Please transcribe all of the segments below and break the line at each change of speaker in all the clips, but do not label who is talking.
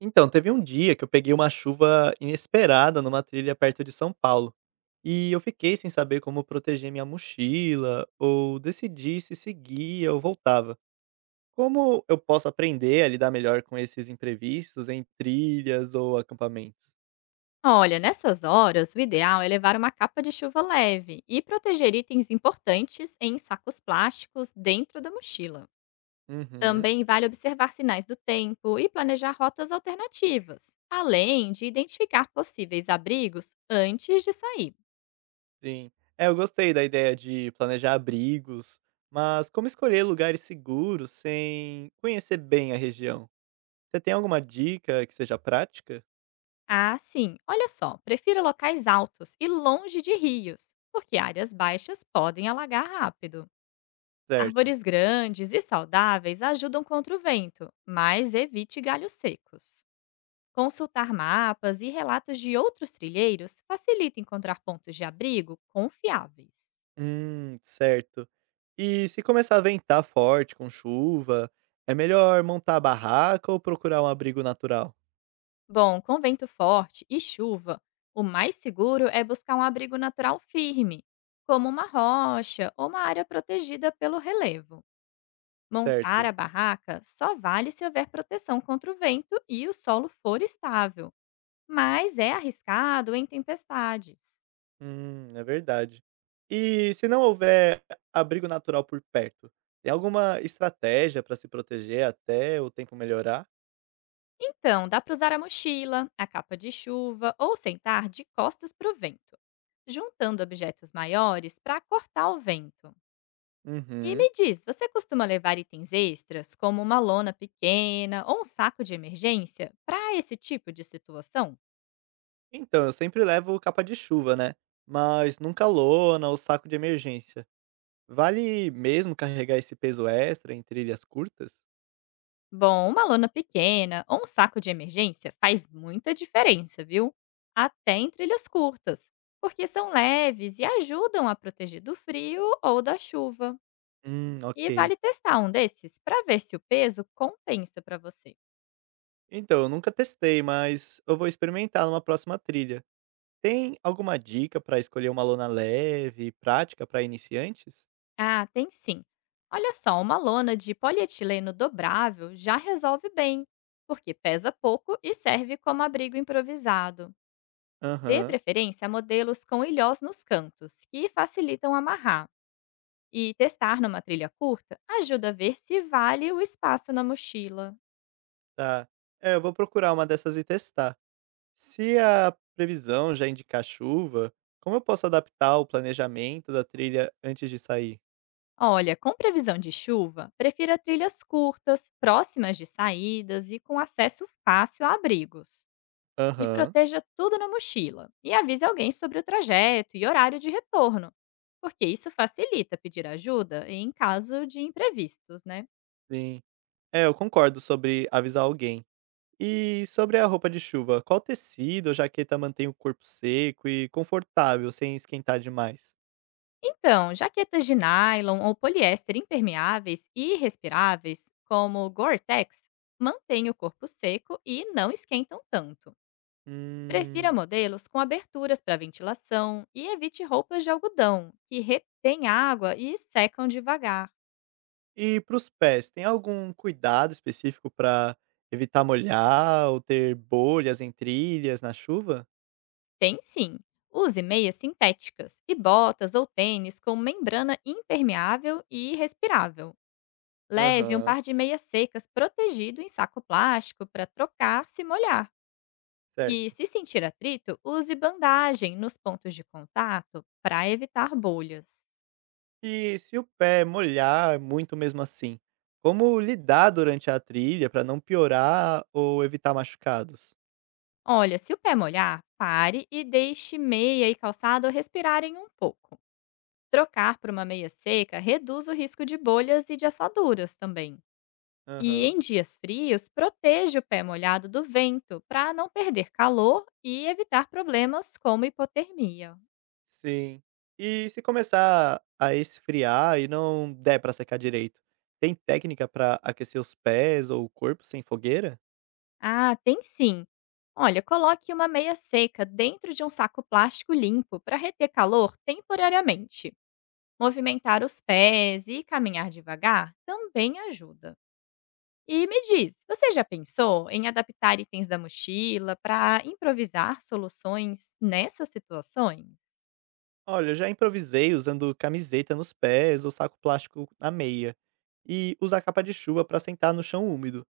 Então, teve um dia que eu peguei uma chuva inesperada numa trilha perto de São Paulo. E eu fiquei sem saber como proteger minha mochila, ou decidir se seguia ou voltava. Como eu posso aprender a lidar melhor com esses imprevistos em trilhas ou acampamentos?
Olha, nessas horas, o ideal é levar uma capa de chuva leve e proteger itens importantes em sacos plásticos dentro da mochila.
Uhum,
Também vale observar sinais do tempo e planejar rotas alternativas, além de identificar possíveis abrigos antes de sair.
sim. É, eu gostei da ideia de planejar abrigos, mas como escolher lugares seguros sem conhecer bem a região? Você tem alguma dica que seja prática?
Ah, sim, olha só, prefira locais altos e longe de rios, porque áreas baixas podem alagar rápido.
Certo.
Árvores grandes e saudáveis ajudam contra o vento, mas evite galhos secos. Consultar mapas e relatos de outros trilheiros facilita encontrar pontos de abrigo confiáveis.
Certo. E se começar a ventar forte com chuva, é melhor montar a barraca ou procurar um abrigo natural?
Bom, com vento forte e chuva, o mais seguro é buscar um abrigo natural firme, como uma rocha ou uma área protegida pelo relevo. Montar
Certo.
a barraca só vale se houver proteção contra o vento e o solo for estável, mas é arriscado em tempestades.
É verdade. E se não houver abrigo natural por perto, tem alguma estratégia para se proteger até o tempo melhorar?
Então, dá para usar a mochila, a capa de chuva ou sentar de costas para o vento, juntando objetos maiores para cortar o vento. E
Uhum.
me diz, você costuma levar itens extras, como uma lona pequena ou um saco de emergência, para esse tipo de situação?
Então, eu sempre levo capa de chuva, né? Mas nunca lona ou saco de emergência. Vale mesmo carregar esse peso extra em trilhas curtas?
Bom, uma lona pequena ou um saco de emergência faz muita diferença, viu? Até em trilhas curtas, porque são leves e ajudam a proteger do frio ou da chuva.
Ok.
E vale testar um desses para ver se o peso compensa para você.
Então, eu nunca testei, mas eu vou experimentar numa próxima trilha. Tem alguma dica pra escolher uma lona leve e prática pra iniciantes?
Ah, tem sim. Olha só, uma lona de polietileno dobrável já resolve bem, porque pesa pouco e serve como abrigo improvisado. Dê
Aham,
preferência a modelos com ilhós nos cantos, que facilitam amarrar. E testar numa trilha curta ajuda a ver se vale o espaço na mochila.
tá. É, eu vou procurar uma dessas e testar. Se a previsão já indicar chuva, como eu posso adaptar o planejamento da trilha antes de sair?
Olha, com previsão de chuva, prefira trilhas curtas, próximas de saídas e com acesso fácil a abrigos. E
Aham,
proteja tudo na mochila e avise alguém sobre o trajeto e horário de retorno, porque isso facilita pedir ajuda em caso de imprevistos, né?
sim. É, eu concordo sobre avisar alguém. E sobre a roupa de chuva, qual tecido ou jaqueta mantém o corpo seco e confortável sem esquentar demais?
Então, jaquetas de nylon ou poliéster impermeáveis e respiráveis, como Gore-Tex, mantêm o corpo seco e não esquentam tanto. Prefira
Hum.
modelos com aberturas para ventilação e evite roupas de algodão, que retêm água e secam devagar.
E para os pés, tem algum cuidado específico para evitar molhar ou ter bolhas em trilhas na chuva?
Tem sim. Use meias sintéticas e botas ou tênis com membrana impermeável e respirável. Leve um
Aham,
par de meias secas protegido em saco plástico para trocar se molhar. E
certo.
se sentir atrito, use bandagem nos pontos de contato para evitar bolhas.
E se o pé molhar muito mesmo assim, como lidar durante a trilha para não piorar ou evitar machucados?
Olha, se o pé molhar, pare e deixe meia e calçado respirarem um pouco. Trocar por uma meia seca reduz o risco de bolhas e de assaduras também. E
Aham,
em dias frios, proteja o pé molhado do vento para não perder calor e evitar problemas como hipotermia.
sim. E se começar a esfriar e não der para secar direito, tem técnica para aquecer os pés ou o corpo sem fogueira?
Ah, tem sim! Olha, coloque uma meia seca dentro de um saco plástico limpo para reter calor temporariamente. Movimentar os pés e caminhar devagar também ajuda. E me diz, você já pensou em adaptar itens da mochila para improvisar soluções nessas situações?
Olha, eu já improvisei usando camiseta nos pés ou saco plástico na meia. E usar capa de chuva para sentar no chão úmido.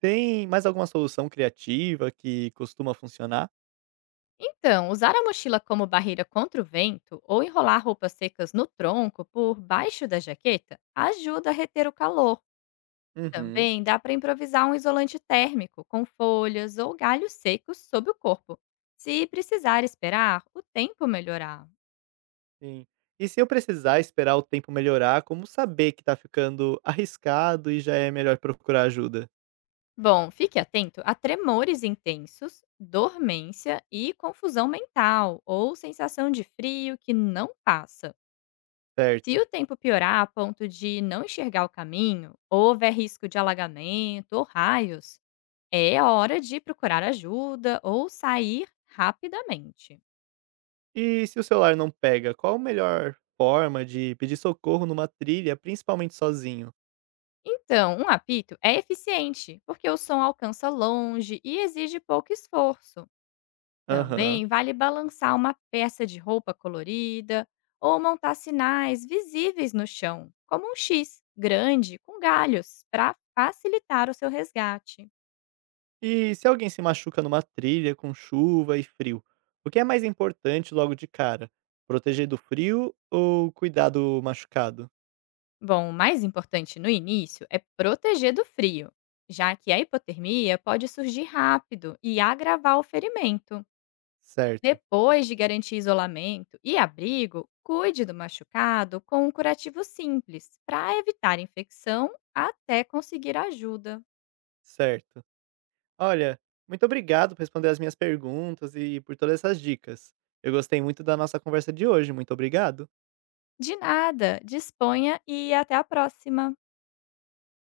Tem mais alguma solução criativa que costuma funcionar?
Então, usar a mochila como barreira contra o vento ou enrolar roupas secas no tronco por baixo da jaqueta ajuda a reter o calor.
Uhum.
Também dá para improvisar um isolante térmico com folhas ou galhos secos sob o corpo, se precisar esperar o tempo melhorar.
Sim. E se eu precisar esperar o tempo melhorar, como saber que tá ficando arriscado e já é melhor procurar ajuda?
Bom, fique atento a tremores intensos, dormência e confusão mental ou sensação de frio que não passa. Se
Certo.
o tempo piorar a ponto de não enxergar o caminho, ou houver risco de alagamento ou raios, é hora de procurar ajuda ou sair rapidamente.
E se o celular não pega, qual a melhor forma de pedir socorro numa trilha, principalmente sozinho?
Então, um apito é eficiente, porque o som alcança longe e exige pouco esforço.
Aham.
Também vale balançar uma peça de roupa colorida ou montar sinais visíveis no chão, como um X grande com galhos, para facilitar o seu resgate.
E se alguém se machuca numa trilha com chuva e frio, o que é mais importante logo de cara? Proteger do frio ou cuidar do machucado?
Bom, o mais importante no início é proteger do frio, já que a hipotermia pode surgir rápido e agravar o ferimento.
Certo,
Depois de garantir isolamento e abrigo, cuide do machucado com um curativo simples para evitar infecção até conseguir ajuda.
certo. Olha, muito obrigado por responder as minhas perguntas e por todas essas dicas. Eu gostei muito da nossa conversa de hoje. Muito obrigado.
De nada, disponha e até a próxima!